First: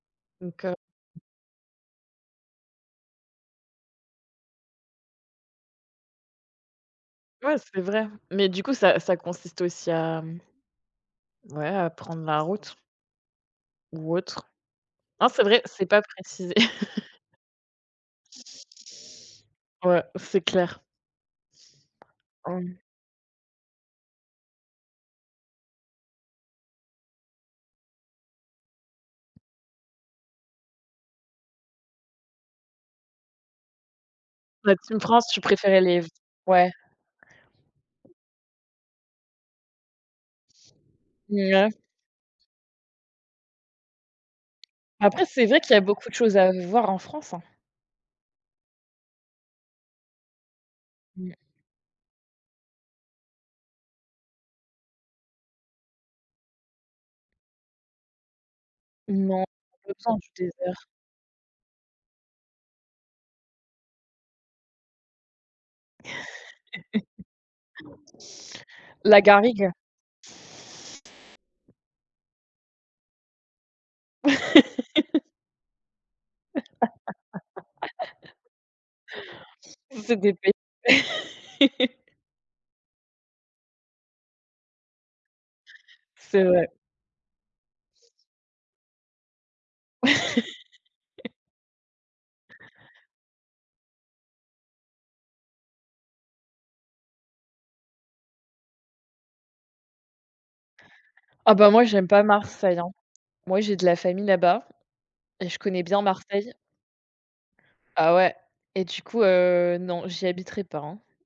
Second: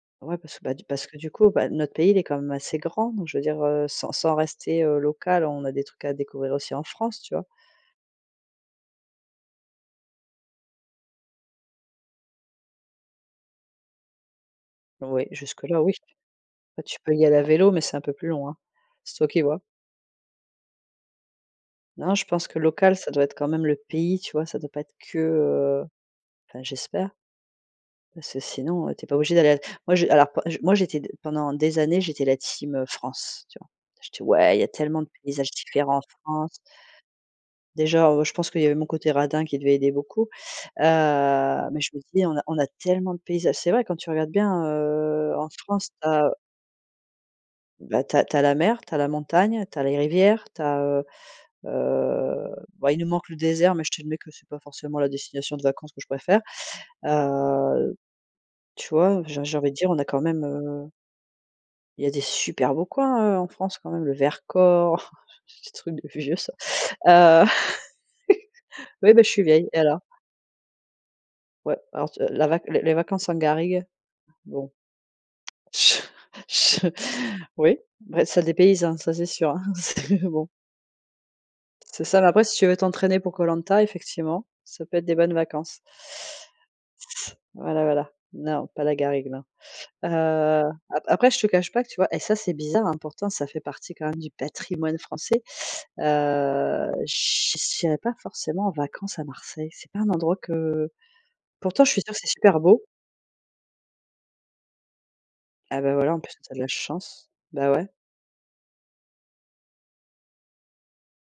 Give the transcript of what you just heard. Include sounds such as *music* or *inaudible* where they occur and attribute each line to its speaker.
Speaker 1: Ouais parce que,
Speaker 2: Donc
Speaker 1: bah
Speaker 2: heu
Speaker 1: du parce que du coup, bah, notre pays, il est quand même assez grand, donc, je veux dire, heu, sans sans rester, heu, local, on a des trucs à découvrir aussi en France, tu vois?
Speaker 2: Ouais c'est vrai, mais du coup ça ça consiste aussi à ouais, à prendre la route ou autre.
Speaker 1: Oui
Speaker 2: Non, c'est vrai,
Speaker 1: jusque là,
Speaker 2: c'est
Speaker 1: oui.
Speaker 2: pas précisé.
Speaker 1: Bah, tu peux
Speaker 2: *laughs*
Speaker 1: y aller à vélo, mais c'est un peu plus loin. C'est toi qui vois.
Speaker 2: Ouais, c'est clair.
Speaker 1: Non, je pense que
Speaker 2: Hem
Speaker 1: local ça doit être quand même le pays, tu vois? Ça doit pas être que, heu enfin j'espère parce que sinon, heu, tu es pas obligé d'aller à moi, j'é alors j'é moi j'étais, pendant des années, j'étais la Team heu, France, tu vois? J'étais: «Ouais, il y a
Speaker 2: La Team
Speaker 1: tellement de
Speaker 2: France, tu
Speaker 1: paysages
Speaker 2: préférais
Speaker 1: différents en
Speaker 2: les f
Speaker 1: France»
Speaker 2: ouais.
Speaker 1: déjà, heu, je pense qu'il y avait mon côté radin, qui devait aider beaucoup. Heu,
Speaker 2: Nouais.
Speaker 1: mais je me dis: «On a on a tellement de paysages», c'est vrai quand tu regardes bien,
Speaker 2: Après,
Speaker 1: heu, en
Speaker 2: c'est vrai qu'il y a
Speaker 1: France, tu
Speaker 2: beaucoup de
Speaker 1: as heu
Speaker 2: choses à voir, en France, hein?
Speaker 1: bah tu as tu as la mer, tu as la montagne, tu as les rivières, tu as heu,
Speaker 2: Mmh.
Speaker 1: heu, ben, il nous manque le désert, mais je t'admets que c'est pas forcément la destination de vacances que je préfère. Heu, tu vois,
Speaker 2: Non,
Speaker 1: j'ai j'ai envie de
Speaker 2: on
Speaker 1: dire on a quand
Speaker 2: *unintelligible* du
Speaker 1: même
Speaker 2: désert.
Speaker 1: heu il y a des super beaux coins hein, heu, en France quand même, le Vercors, ce truc de vieux ça. Heu,
Speaker 2: *laughs*
Speaker 1: *laughs* oui,
Speaker 2: La
Speaker 1: beh je suis vieille.
Speaker 2: garrigue.
Speaker 1: Et alors? Ouais, alors tu la vac, les les vacances en garrigue, bon.
Speaker 2: *laughs*
Speaker 1: Je je Oui, beh, ça dépayse hein, ça c'est sûr, hein, c'
Speaker 2: *laughs* Ça
Speaker 1: mais bon!
Speaker 2: dépay
Speaker 1: C'est ça, mais après si tu veux t'entraîner pour Koh Lanta, effectivement, ça peut être des bonnes vacances.
Speaker 2: C'est vrai.
Speaker 1: voilà, voilà, non pas la garrigue, non. Heu, après après
Speaker 2: *laughs*
Speaker 1: je te cache pas que tu vois et ça c'est bizarre hein, pourtant ça fait partie quand même du patrimoine français. Heu, che j'irais pas forcément en vacances à Marseille, c'est pas un endroit que
Speaker 2: Ah ben moi,
Speaker 1: pourtant, je suis
Speaker 2: j'aime
Speaker 1: sûre que
Speaker 2: pas
Speaker 1: c'est super
Speaker 2: Marseille,
Speaker 1: beau.
Speaker 2: hein. Moi, j'ai de la famille là-bas et je
Speaker 1: Ah
Speaker 2: connais
Speaker 1: beh
Speaker 2: bien
Speaker 1: voilà, en plus tu as
Speaker 2: Marseille
Speaker 1: de la chance, bah ouais.
Speaker 2: ah ouais. Et du coup, heu, non, j'y habiterais pas, hein.